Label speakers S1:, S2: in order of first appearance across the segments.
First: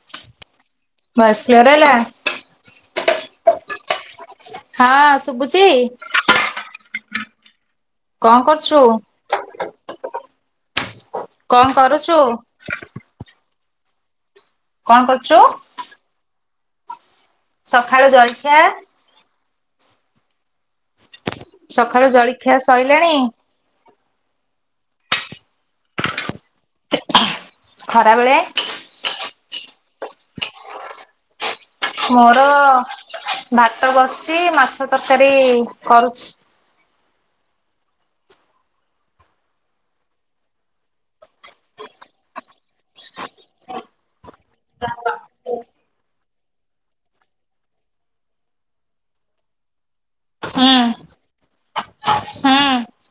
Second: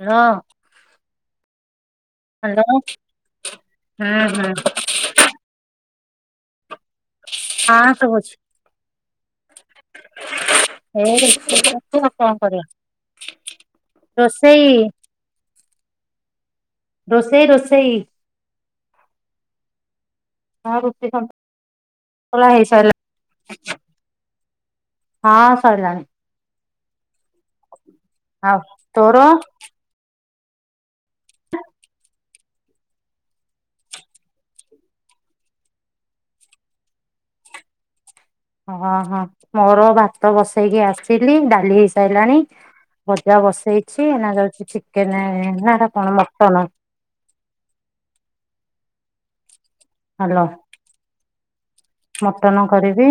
S1: ଲୋ
S2: voice clear ହେଲା
S1: hello ହୁଁ। ହୁଁ
S2: ହଁ ଶୁବୁଚି?
S1: ଆଁ
S2: କଁ କରୁଚୁ?
S1: [unintelligible] ଆଉ
S2: କରୁଛୁ
S1: କଣ କରିବା ରୋଷେଇ।
S2: କଁ କରୁଚୁ?
S1: ରୋଷେଇ ରୋଷେଇ
S2: ସକାଳୁ ଜଳଖିଆ
S1: ହଁ ରୁଟି ସନ
S2: ସଖାଳୁ ଜଳଖିଆ ସଇଲାଣି?
S1: ହଁ ସଇଲାଣି।
S2: ଖରାବେଳେ?
S1: ଆଉ ତୋର? ହ [unintelligible]
S2: ମୋର ଭାତ ବସିଚି ମାଛ ତରକାରୀ କରୁଚି।
S1: ଅ ହଁ। ମୋର ଭାତ ବସେଇକି ଆସିଲି ଡାଲି ହେଇସାଇଲାଣି। ଭଜା ବସେଇଛି ଏଇନା ଯାଉଚି ଚିକେନେ ନା ହେଟା କଣ ମଟନ ହ୍ୟାଲୋ
S2: ଏଁ।
S1: ମଟନ କରିବି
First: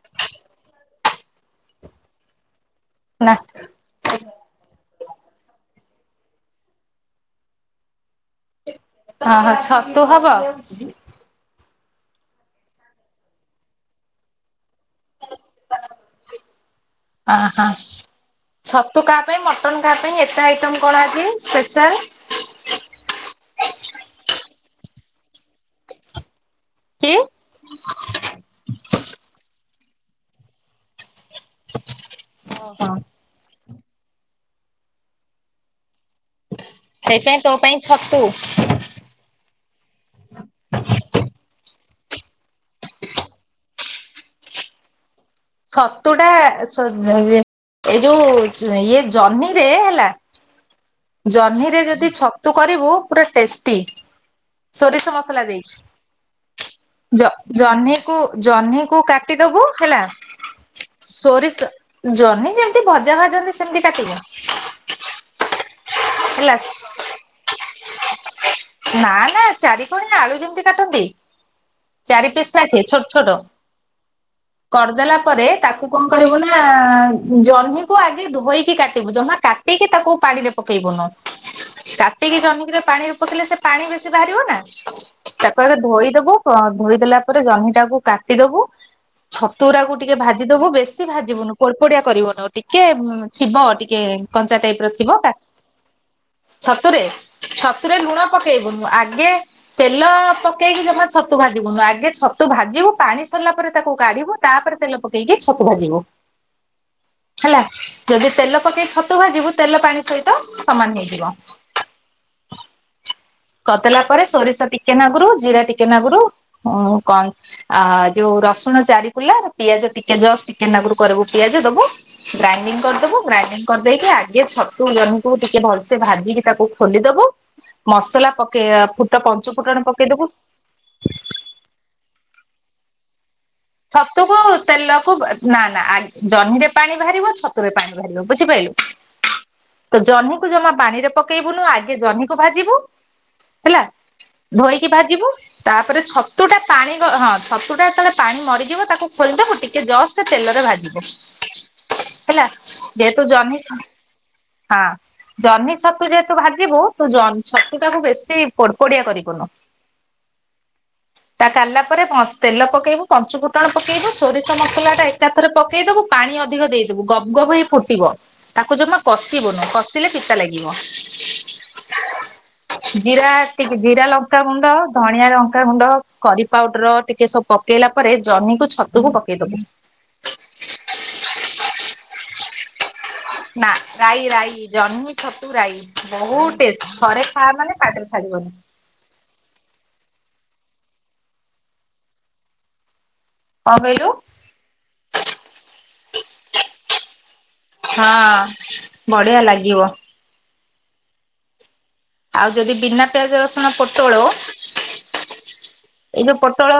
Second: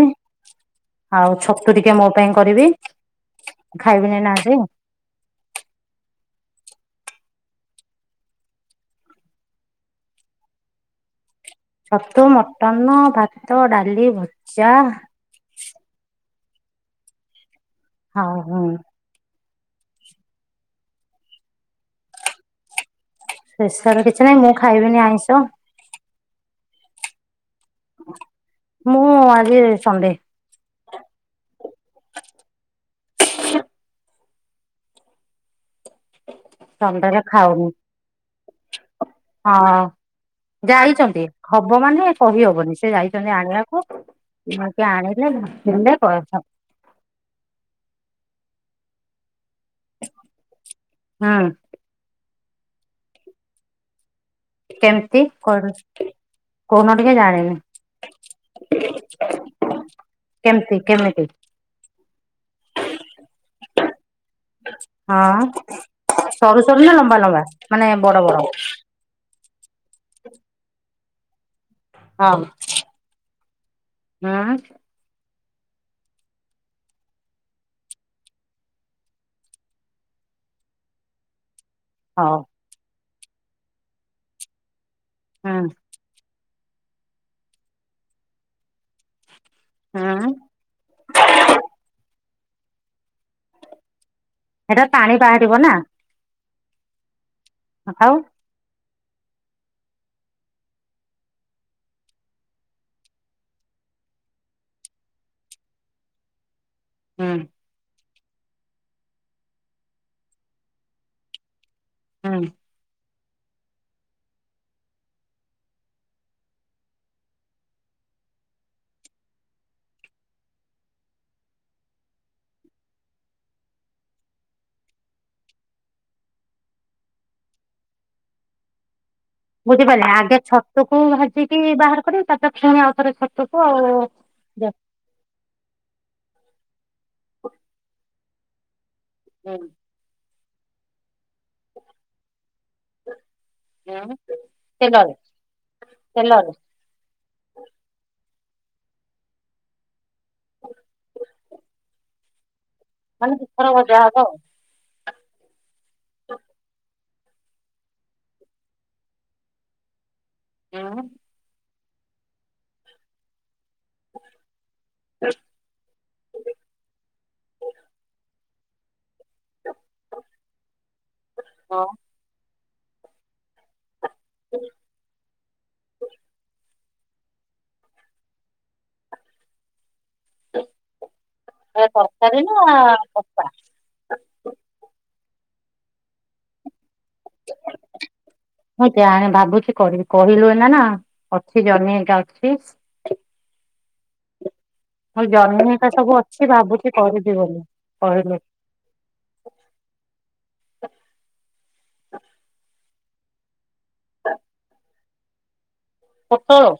S1: ଆଉ ଛତୁ ଟିକେ ମୋ ପାଇଁ କରିବି।
S2: ନା
S1: ମୁଁ ଖାଇବିିନି ନା ଆଜି।
S2: ହଁ ହଁ ଛତୁ ହବ?
S1: ଛତୁ, ମଟନ, ଭାତ, ଡାଲି, ଭଜା।
S2: ଅଁ ହଁ।
S1: ହଉ ହୁଁ।
S2: ଛତୁ କାହା ପାଇଁ ମଟନ କାହା ପାଇଁ ଏତେ ଆଇଟମ କଣ ଆଜି ସ୍ପେଶାଲ?
S1: ସ୍ପେଶାଲ କିଛି ନାଇଁ ମୁଁ ଖାଇବିନି ଆଇଁଷ।
S2: କି?
S1: ମୁଁ ଆଜି ସଣ୍ଡେ।
S2: [unintelligible]
S1: ସଣ୍ଡେରେ
S2: ସେଇଥିପାଇଁ ତୋ
S1: ଖାଉନି।
S2: ପାଇଁ ଛତୁ।
S1: ହଁ। ଯାଇଚନ୍ତି। ହବ ମାନେ କହି ହବନି ସେ ଯାଇଛନ୍ତି ଆଣିବାକୁ। [unintelligible]
S2: ଛତୁ ଟା
S1: କହିବ
S2: [unintelligible] ଏ ଯୋଉ ଇଏ ଜହ୍ନି ରେ ହେଲା
S1: ହୁଁ
S2: ଜହ୍ନିରେ ଯଦି ଛତୁ କରିବୁ ପୁରା ଟେଷ୍ଟି। ସୋରିଷ
S1: କେମିତି
S2: ମସଲା
S1: କରୁ
S2: ଦେଇକି।
S1: କହୁନ ଟିକେ
S2: ଜ
S1: ଜାଣିନି
S2: ଜହ୍ନିକୁ ଜହ୍ନିକୁ କାଟିଦବୁ ହେଲା
S1: କେମତି କେମିତି?
S2: ସୋରିଷ ଜହ୍ନି ଯେମିତି ଭଜା ଭାଜନ୍ତି ସେମିତି କାଟିବୁ।
S1: ହଁ।
S2: ହେଲା।
S1: ସରୁ ସରୁ ନା ଲମ୍ବା ଲମ୍ବା ମାନେ ବଡ ବଡ?
S2: ନା ନା ଚାରିିକଣିଆ ଆଳୁ ଯେମିତି କାଟନ୍ତି। ଚାରି
S1: ହଉ
S2: ପିସ୍ ଲାଖେ ଛୋଟ ଛୋଟ।
S1: ହୁଁ
S2: କରିଦେଲା ପରେ ତାକୁ କଣ କରିବୁ ନା ଜହ୍ନିକୁ ଆଗେ ଧୋଇକି କାଟିବୁ। ଜମା କାଟିକି ତାକୁ ପାଣି ରେ ପକେଇବୁନୁ।
S1: ହଉ।
S2: କାଟିକି ଜହ୍ନି କିରେ ପାଣି ରେ ପକେଇଲେ ସେ ପାଣି ବେଶି ବାହାରିବ ନା। ତାକୁ
S1: ହୁଁ
S2: ଆଗ ଧୋଇଦବୁ ଧୋଇଦେଲା ପରେ ଜହ୍ନିଟାକୁ କାଟିଦବୁ ଛତୁ ଗୁରା କୁ ଟିକେ
S1: ହୁଁ
S2: ଭାଜିଦବୁ। ବେଶ୍ ବେଶୀ ଭାଜିବୁନୁ ପୋଡପୋଡିଆ କରିବୁନୁ ଟିକେ ଥିବ ଟିକେ କଞ୍ଚା ଟାଇପ୍
S1: ଏଟା
S2: ର
S1: ପାଣି
S2: ଥିବ ତା
S1: ବାହାରିବ ନା
S2: ଛତୁରେ ଛତୁରେ
S1: ଆଉ
S2: ଲୁଣ ପକେଇବୁନୁ। ଆଗେ ତେଲ ପକେଇକି ଜମା ଛତୁ ଭାଜିବୁନୁ। ଆଗେ ଛତୁ ଭାଜିବୁ ପାଣି ସରିଲା ପରେ ତାକୁ କାଢିବୁ ତାପରେ ତେଲ ପକେଇକି ଛତୁ ଭାଜିବୁ।
S1: ହୁଁ।
S2: ହେଲା। ଯଦି ତେଲ ପକେଇ ଛତୁ ଭାଜିବୁ ତେଲ ପାଣି ସହିତ ସମାନ ହେଇଯିବ।
S1: ଉଁ
S2: କଦେଲା ପରେ ଶୋରିଷ ଟିକେ ନାକୁରୁ ଜିରା ଟିକେ ନାକୁରୁ ଅ କନ ଆ ଯୋଉ ରସୁଣ ଚାରିକୁଲା ପିଆଜ ଟିକେ ଜଷ୍ଟ ଟିକେ ନାକୁରୁ କରିବୁ ପିଆଜ ଦୋବୁ ଗ୍ରାଇଣ୍ଡିଙ୍ଗ କରିଦୋବୁ ଗ୍ରାଇଡିଙ୍ଗ କରିଦେଇକି ଆଗେ ଛତୁ ଜନହିକୁ ଟିକେ ଭଲସେ ଭାଜିକି ତାକୁ ଖୋଲିଦୋବୁ। ମସଲା ପକେଇ ଆ ଫୁଟ ପଞ୍ଚୁ ଫୁଟଣ
S1: ବୁଝିପାଇଲେ
S2: ପକେଇଦବୁ
S1: ଆଗେ ଛତୁକୁ ଭାଜିକି ବାହାର କରିବ ତାପରେ ଫେଣି ଆଉଥରେ ଛ
S2: ଛତୁକୁ ତେଲକୁ ବା ନା ନା ଆ ଜହ୍ନିରେ ପାଣି ବାହାରିବ ଛତୁରେ ପାଣି ବାହାରିବ ବୁଝିପାଇଲୁ।
S1: ହୁଁ।
S2: ତ ଜହ୍ନିକୁ ଜମା ପାଣିରେ ପକେଇବୁନୁ ଆଗେ ଜହ୍ନିକୁ ଭାଜିବୁ ହେଲା
S1: ଉଁ
S2: ଧୋଇକି
S1: ତେଲରେ
S2: ଭାଜିବୁ ତାପରେ
S1: ତେଲରେ
S2: ଛତୁଟା ପାଣି ଗ ହଁ ଛତୁଟା ଯେତେବେଳେ ପାଣି ମରିଯିବ ତାକୁ ଖୋଲଦୋବୁ ଟିକେ ଜଷ୍ଟ୍ ଷ୍ଟ ତେଲରେ ଭାଜିବୁ ହେଲା ଯେହେତୁ
S1: ମାନେ
S2: ଜହ୍ନି
S1: ଦିଥର
S2: ଛ
S1: ଭଜା ହବ ଆଉ।
S2: ହଁ। ଜହ୍ନି ଛତୁ ଯେହେତୁ ଭାଜିବୁ ତୁ ଜନ୍ ଛତୁଟାକୁ ବେଶୀ ପୋଡ ପୋଡିଆ କରିବୁନୁ।
S1: ଉଁ
S2: ତା କାଡଲା ପରେ ପସ୍ ତେଲ ପକେଇବୁ ପଞ୍ଚୁ ଫୁ ଫୁଟଣ ପକେଇବୁ ସୋରିଷ ମସଲାଟା ଏକାଥରେ ପକେଇଦୋବୁ ପାଣି ଅଧିକ ଦେଇଦୋବୁ ଗବ ଗବ ହେଇ ଫୁଟିବ। ତାକୁ ଜମା କଷିିବୁନୁ କଷିଲେ ପିତା ଲାଗିବ।
S1: ହଁ।
S2: ଜିରା ଟିକେ ଜିରା ଲଙ୍କାଗୁଣ୍ଡ, ଧଣିଆ ଲଙ୍କାଗୁଣ୍ଡ, କରି ପାଉଡର, ଟିକେ ସବୁ ପକେଇଲା ପରେ ଜହ୍ନିକୁ, ଛତୁକୁ ପକେଇଦୋବୁ।
S1: ଏ ତରକାରୀ ନା
S2: ନା ରାଇ ରାଇ ଜହ୍ନି, ଛତୁ ରାଇ ବୋହୁତ ଟେଷ୍ଟ୍ ଥରେ ଖାଇବୁ ମାନେ ପାଟିରୁ ଛଡିବନି।
S1: ମୁଁ ଜାଣେ ଭାବୁଛି କରିବି କହିଲୁ ଏନା ନା ଅଛି ଜହ୍ନି ହେଇକା ଅଛି।
S2: କଣ କହିଲୁ?
S1: ହଁ ଜହ୍ନି ଏ ହରିକା ସବୁ ଅଛି ଭାବୁଛି କରିବି ବୋଲି। କହିଲୁ
S2: ହଁ ବଢିଆ ଲାଗିବ। ଆଉ ଯଦି ବିନା ପିଆଜ ରସୁଣ ପୋଟୋଳ ଏଇ ଯୋଉ ପୋଟଳ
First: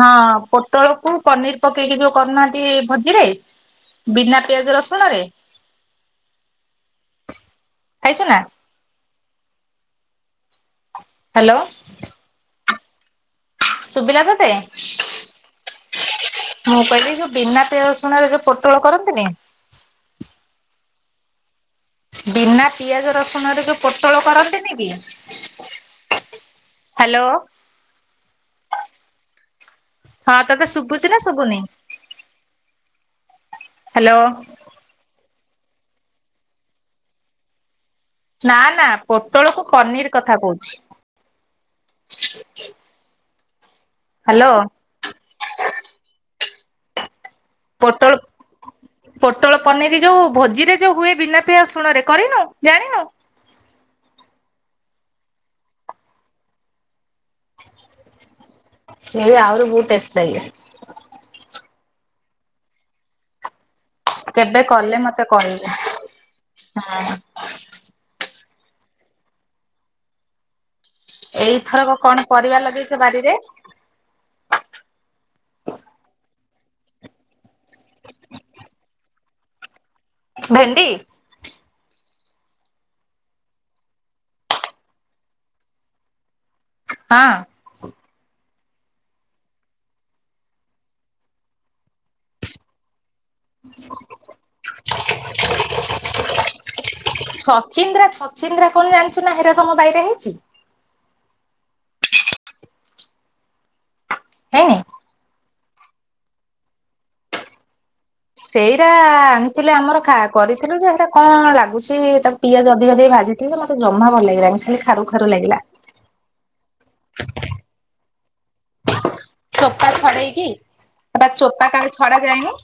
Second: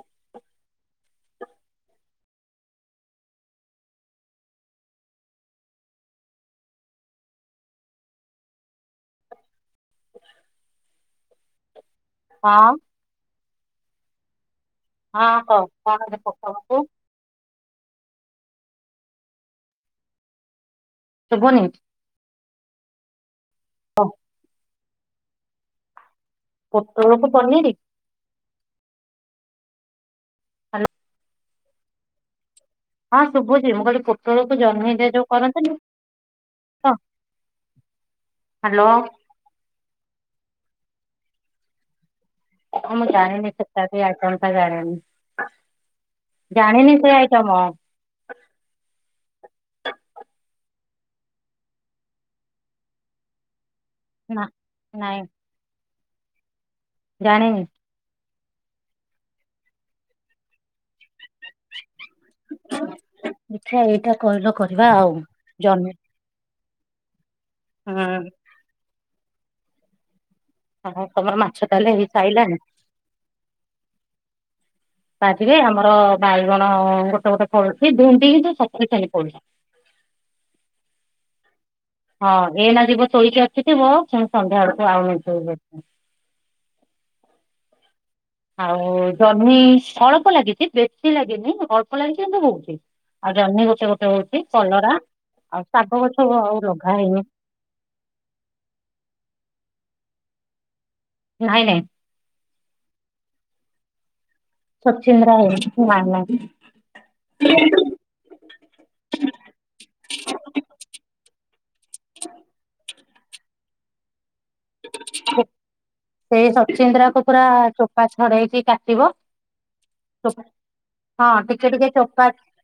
S2: ହଁ ପୋଟଳକୁ ପନିର ପକେଇକି ଯୋଉ କରୁନାହାନ୍ତି ଭୋଜିରେ ବିନା ପିଆଜ, ରସୁଣରେ ଖାଇଛୁ ନା? ହାଲୋ।
S1: ହଁ।
S2: ଶୁବିଲା ତତେ?
S1: ହଁ କହ କଣ ଯେ ପୋଟଳକୁ
S2: ମୁଁ କହିଲି ଯୋଉ ବିନା ପିଆଜ, ରସୁଣରେ ଯୋଉ ପୋଟଳ କରନ୍ତିନି
S1: ଶୁଭୁନି।
S2: ବିନା ପିଆଜ, ରସୁଣରେ ଯୋଉ ପୋଟଳ କରନ୍ତିନି କି ହ୍ୟାଲୋ
S1: ପୋଟଳକୁ ପନିରି
S2: ହଁ ତତେ ଶୁଭୁଚି ନା ଶୁଭୁନି?
S1: ହଁ ଶୁଭୁଚି ମୁଁ କହିଲିି
S2: ହ୍ୟାଲୋ
S1: ପୋଟଳକୁ ଜହ୍ନିରେ ଯୋଉ କରନ୍ତିନି ହଁ।
S2: ନା ନା
S1: ହ୍ୟାଲୋ
S2: ପୋଟଳକୁୁ ପନିର କଥା କହୁଛି।
S1: ଅ ମୁଁ ଜାଣିନି ସେଟା କି ଆଇଟମଟା
S2: ହ୍ୟାଲୋ
S1: ଜାଣିନି। ଜାଣିନି ସେ ଆଇଟମ।
S2: ପୋଟଳ ପୋଟଳ ପନିର ଯୋଉ ଭୋଜିରେ ଯୋଉ ହୁଏ ବିନା ପିଆଜ ରସୁଣ ରେ କରିନୁ? ଜାଣିନୁ?
S1: ନା ନାଇଁ। ଜାଣିନି।
S2: [unintelligible]
S1: [unintelligible]
S2: କେବେ
S1: କରିବା
S2: କଲେ
S1: ଆଉ
S2: ମତେ କହିବୁ।
S1: ଜହ୍ନି
S2: ହଁ।
S1: ହୁଁ। ତମର
S2: ଏଇ
S1: ମାଛ ତାହେଲେ
S2: ଥରକ
S1: ହେଇ
S2: କଣ
S1: ସାଇଲାଣି
S2: ପରିବା ଲଗେଇଛ ବାରିରେ?
S1: ବାରିରେ ଆମର ବାଇଗଣ ଗୋଟେ ଗୋଟେ ଫଳୁଛି, ଭେଣ୍ଡି କିନ୍ତୁ ସଫିସିଏଣ୍ଟ ଫଳୁଛି।
S2: ଭେଣ୍ଡି?
S1: ହଁ, ଏଇନା ଯିବ ଚୋରିକରି ଆସିଥିବ, [unintelligible] ସନ୍ଧ୍ୟା ବେଳକୁ ଆଉ। [unintelligible]
S2: ହଁ?
S1: ଆଉ ଜହ୍ନି ଅଳପ ଲାଗିଛି, ବେଶୀ ଲାଗିନି ଅଳ୍ପ ଲାଗିଛି କିନ୍ତୁ ହଉଛି। ଆଉ ଜହ୍ନି ଗୋଟେ ଗୋଟେ ହଉଛି, କଲରା ଆଉ ଶାଗ ଗଛ ଆଉ ଲଗା ହେଇନି।
S2: ଛଚିନ୍ଦ୍ରା, ଛଚିନ୍ଦ୍ରା କଣ ଜାଣିଛୁ ନା ହରା ତମ ବାଇରେ ହେଇଛି?
S1: ନାଇଁ ନାଇଁ।
S2: ହେଇନି?
S1: ଛଚିନ୍ଦ୍ରା ହେଇନି। [unintelligible]
S2: ସେଇରା ଆଣିଥିଲେ ଆମର କରିଥିଲୁ ଯେ, ହେରା କଣ ଲାଗୁଛି ତା ପିଆଜ ଅଧିକ ଦେଇକି ଭଜି ଥିଲି, ମତେ ଜମା ଭଲ ଲାଗିଲାନି। ଖାଲି ଖାରୁ ଖାରୁ ଲାଗିଲା
S1: ସେଇ ଛଚିନ୍ଦ୍ରା କୁ ପୁରା ଚୋପା ଛଡେଇକି କାଟିବ।
S2: ଚୋପା ଛଡେଇକି? ଏ ପା
S1: ହଁ ଟିକେ
S2: ଚୋପା
S1: ଟିକେ
S2: କାଳେ ଛଡା
S1: ଚୋପା
S2: ଯାଏନି।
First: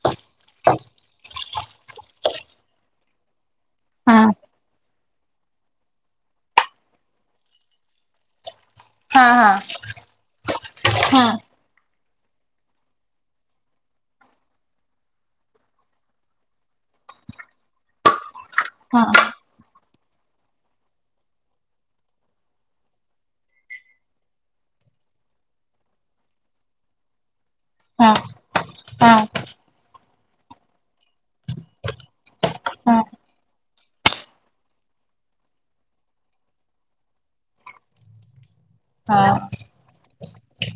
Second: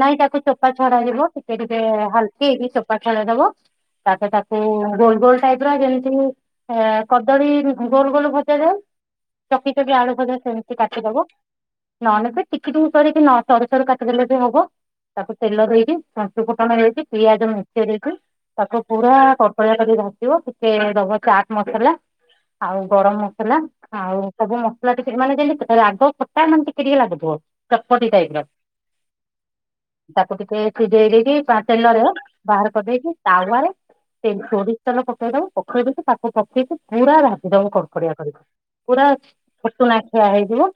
S1: ନାଇଁ ତାକୁ ଚୋପା ଛଡା ଯିବ। ଟିକେ ଟିକେ ହାଲକେଇକି ଚୋପା ଛଡେଇ ଦବ।
S2: ହଁ
S1: ତାପରେ ତାକୁ ଗୋଲ ଗୋଲ ଟାଇପ ର ଯେମିତି କଦଳୀ ଗୋଲ ଗୋଲ ଭଜା ଯାଏ।
S2: ହଁ
S1: ଚକି ଚକି ଆଳୁ ଭଜା ସେମିତି କାଟିଦବ।
S2: ହଁ
S1: ନ ହେନେ ବି ଟିକି ଟିକି କରିକି ସରୁ ସରୁ କାଟିଦେଲେ ବି ହବ। ତାକୁ ତେଲ ଦେଇକି, ପଞ୍ଚୁ ଫୁଟଣ ଦେଇକି, ପିଆଜ ମେଞ୍ଚେ ଦେଇକି ତାକୁ
S2: ହଁ ହଁ
S1: ପୁରା କଡକଡିଆ କରିକି ଭାଜିବ, ଟିକେ ଦବ ଚାଟ୍ ମସଲା। ଆଉ ଗରମ ମସଲା। ଆଉ ସବୁ ମସଲା ଟିକେ, ମାନେ ଯେମତି ରାଗ, ଖଟା ମାନେ ଟିକେ ଟିକେ ଲାଗୁଥିବ। ଚଟ୍ ପଟି
S2: ହଁ
S1: ଟାଇପ୍ ର।
S2: ହଁ
S1: ତାକୁ ଟିକେ ସିଝେଇ ଦେଇକି ତେଲରେ ବାହାର
S2: ହଁ
S1: କରିଦେଇକି ତାୱାରେ ସୋରିଷ ତେଲ ପକେଇ ଦବ। ପକେଇ ଦେଇକି, ତାକୁ ପକେଇକି ପୁରା ଭାଜି ଦବ କଡ କଡିଆ କରିକି, ପୁରା
S2: ହଁ
S1: ପୁଟୁଣା ଖିଆ ହେଇଯିବ।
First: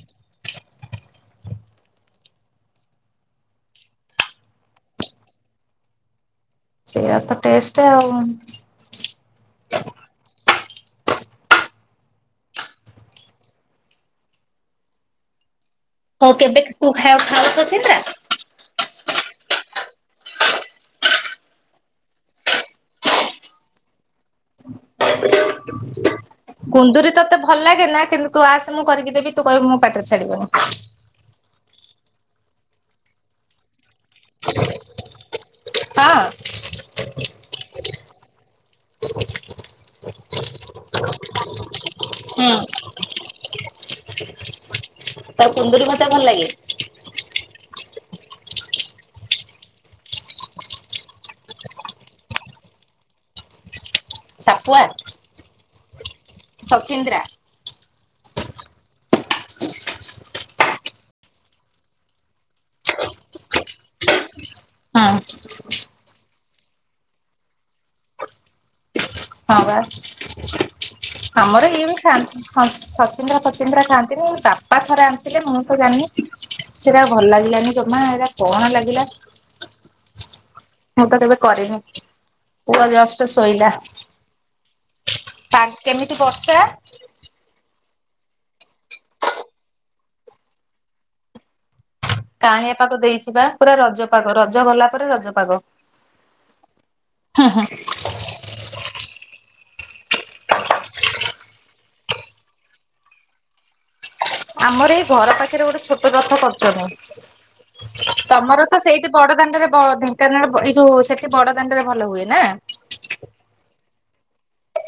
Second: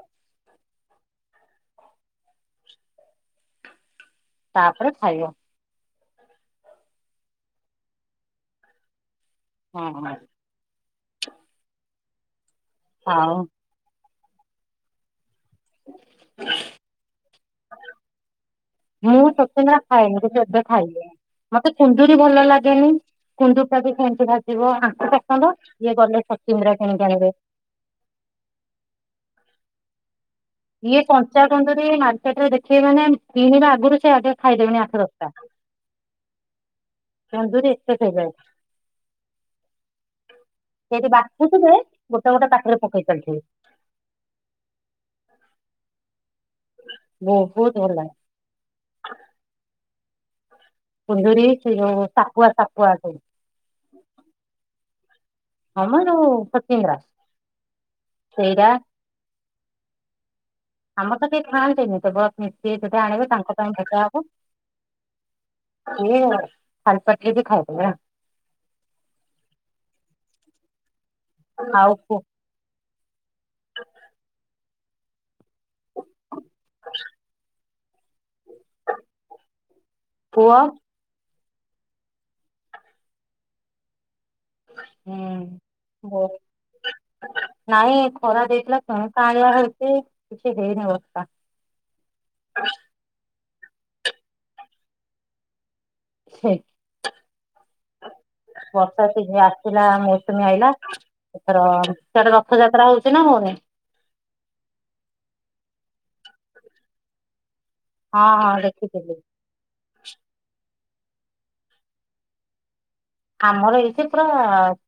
S1: ତାପରେ ଖାଇବ।
S2: ସେଆ ତ ଟେଷ୍ଟ ଆଉ।
S1: ହଁ ହଁ। ଆଉ?
S2: ହଉ କେବେ ତୁ ଖାଇ ଖାଉ ଛଚିନ୍ଦ୍ରା?
S1: ମୁଁ ସତେ ନା ଖାଏନି। କି କେବେ ଖାଇନି। ମତେ କୁନ୍ଦୁୁରୀ ଭଲ ଲାଗେନି, କୁନ୍ଦୁର ଟା ବି ସେମତି ଭାଜିବ। ପସନ୍ଦ ଇଏ ଗଲେ ସଚୀନ୍ଦି୍ରା କିଣିକି
S2: କୁନ୍ଦୁରି
S1: ଆଣିବେ।
S2: ତତେ ଭଲ ଲାଗେ ନା କିନ୍ତୁ ତୁ ଆସ ମୁଁ କରିକି ଦେବି ତୁ କହିବୁ ମୋ ପାଟିରେ ଛାଡିବନି।
S1: ଇଏ କଞ୍ଚା କଞ୍ଚା ଟିକେ ମାର୍କେଟରେ ଦେଖିବି ମାନେ କିଣିବା ଆଗରୁ ସେ ଆଗେ ଖାଇଦେବେଣି ଆଠ ଦଶଟା।
S2: ହଁ?
S1: କୁନ୍ଦୁରି ଏକତେ ଫେବରେଟ। ସେଠି ବାଛୁ ଥିବେ ଗୋଟେ ଗୋଟେ
S2: ହୁଁ
S1: ପାଟିରେ ପକେଇ ଚାଲିଥିବେ।
S2: ଅ କୁନ୍ଦୁରି ଭଜା ଭଲ ଲାଗେ?
S1: ବହୁତ ଭଲ ଲାଗେ। କୁନ୍ଦୁରି ସେ ଯୋଉ ସାପୁଆ ସାପୁଆ ଆସେ।
S2: ସାପୁଆ?
S1: ହଁ ମ ଯୋଉ ସଚିନ୍ଦ୍ରା ସେଇଟା।
S2: ଆ
S1: ଆମର ତ କିଏ ଖାଆନ୍ତିନି। କେବଳ ସିଏ ସେଠୁ ଆଣିବେ ତାଙ୍କ ପାଇଁ ଭଜା ହବ।
S2: ହଁ।
S1: ଇଏ ଖାଲପାଟିରେ ବି ଖାଇଦେବେ।
S2: ହଁ ବା ଆମର ଇଏ ବି
S1: ଆଉ ପୁ
S2: ଖାଆନ୍ତି। ହ ସଚିନ୍ଦ୍ରା ଫଚିନ୍ଦ୍ରା ଖାଆନ୍ତିନି। ଏ ବାପା ଥରେ ଆଣ ଥିଲେ। ମୁଁ ତ ଜାଣିନି ସେଟା ଭଲ ଲାଗିଲାନି ଜମା। ଏଇଟା କଣ ଲାଗିଲା?
S1: ପୁଅ?
S2: ମୁଁ ତ କେବେ କରେନି। ପୁଅ ଜଷ୍ଟ ଶୋଇଲା।
S1: ହୁଁ
S2: କେମିତି
S1: ବହୁ
S2: ବର୍ଷା
S1: ନାଇଁ ଖରା ଦେଇଥିଲା। ପୁଣି କାଉଁଳିଆ ହେଇଚି କିଛି ହେଇନି ବର୍ଷା।
S2: କାଉଁଳିଆ ପାଗ ଦେଇଚି ବା। ପୁରା ରଜପାଗ ରଜ ଗଲା ପରେ ରଜପାଗ।
S1: ସେ
S2: ହୁଁ ହୁଁ।
S1: ବର୍ଷା ସିଯିନ ଆସିଥିଲା ମୌସୁମୀ ଆଇଲା। ଏଥର ସିଆଡେ ରଥଯାତ୍ରା ହଉଚି ନା ହଉନି?
S2: ଆମର ଏଇ ଘର ପାଖରେ ଗୋଟେ ଛୋଟ ରଥ କରିଚନ୍ତି।
S1: ହଁ ହଁ
S2: ତମର ତ ସେଇଠି
S1: ଦେଖିଥିଲି।
S2: ବଡ ଦାଣ୍ଡରେ ବଢି ଙ୍କାନାଳ ଏ ଯୋଉ ସେଠି ବଡ ଦାଣ୍ଡରେ ଭଲ ହୁଏ ନା?
S1: ଆମର ଏଇଠି ପୁରା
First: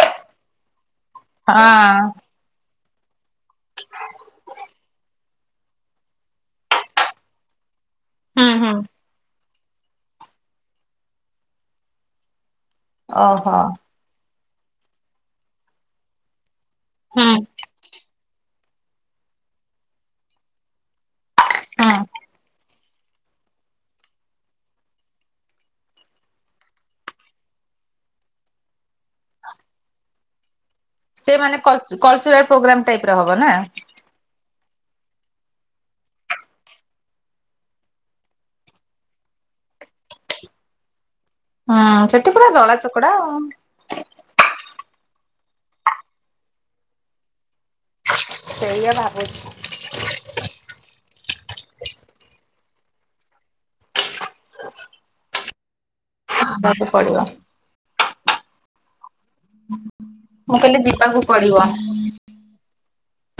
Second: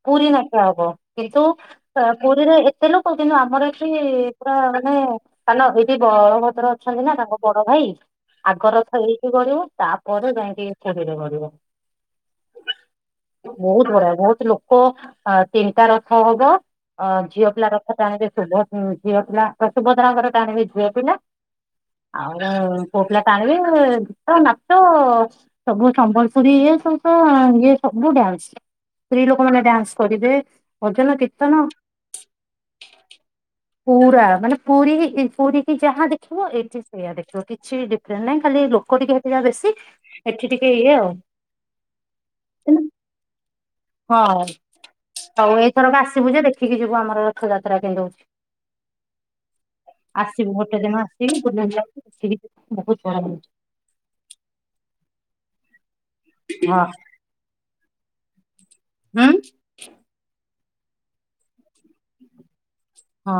S1: ପୁରୀ ନାଖେ ହବ କିନ୍ତୁ ପ ପୁ
S2: ହଁ
S1: ପୁରୀରେ ଏତେ ଲୋକ କିନ୍ତୁ ଆମର ଏଠି ପୁରା ମାନେ ଆ ଲୋ ଏଠି ବଳଭଦ୍ର ଅଛନ୍ତି ନା ତାଙ୍କ ବଡ ଭାଇ?
S2: ହୁଁ
S1: ଆଗ
S2: ହୁଁ
S1: ରଥ ଏଇଠି ଗଡ଼ିବ ତାପରେ ଯାଇକି ପୁରୀରେ ଗଡିବ।
S2: ଓହୋ
S1: ବହୁତ ବଡ଼। ବହୁତ ଲୋକ ଅ ତିନିଟା ରଥ ହବ। ଅ
S2: ହୁଁ
S1: ଝିଅ ପିଲା ରଥ ଟାଣିବେ ଶୁଭ ଝିଅ ପିଲା ଶୁଭଦ୍ରାଙ୍କର ଟାଣିବେ ଝିଅ ପିଲା।
S2: ହଁ
S1: ଆଉ ପୁଅ ପିଲା ଟାଣିବେ ଗୀତ ନାଚ ସବୁ ସମ୍ବଲପୁରୀ ଇଏ ସବୁ ତ ଇଏ ସବୁ ଡ୍ୟାନ୍ସ ସ୍ତ୍ରୀ ଲୋକ ମାନେ ଡ୍ୟାନ୍ସ କରିବେ। ଭଜନ କୀର୍ତ୍ତନ
S2: ସେମାନେ କଲ୍ କଲଚୁରାଲ ପ୍ରୋଗ୍ରାମ ଟାଇପ ର ହବ ନା?
S1: ପୁରା ମାନେ ପୁରୀ ଇ ପୁରୀ କି ଯାହା ଦେଖିବ ଏଠି ସେଇୟା ଦେଖିବ କିଛିବି ଡିଫ ଫ୍ରେଣ୍ଟ ନାଇଁ ଖାଲି ଲୋକ ଟିକେ ହେବେ ଯାହା ବେଶୀ ଏଠି ଟିକେ ଇଏ ଆଉ।
S2: ହଁ, ସେଠି ପୁରା ଦଳା
S1: କିନ୍ତୁ
S2: ଚକଡା ଆଉ।
S1: ହଁ ଆଉ ଏଇଥରକ ଆସିବୁ ଯେ ଦେଖିକି ଯିବୁ ଆମର ରଥଯାତ୍ରା କିନ୍ତୁ।
S2: ସେଇଆ ଭାବୁଚି।
S1: ଆସିବୁ ଗୋଟେ ଦିନ ଆସିବୁ ଗୋଟେ ଦିନ ଦେଖିବୁ ବହୁତ ବଡ ହଉଚି। ହଁ
S2: ଯିବାକୁ ପଡିବ।
S1: ହୁଁ।
S2: ମୁଁ କହିଲି ଯିବାକୁ ପଡିବ।
S1: ହଁ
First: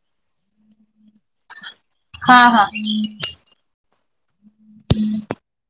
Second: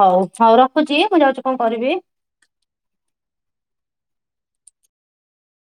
S1: ହଉ ହଉ ରଖୁଛି ମୁଁ ଯାଉଛି କଣ କରିବି?
S2: ହଁ, ହଁ।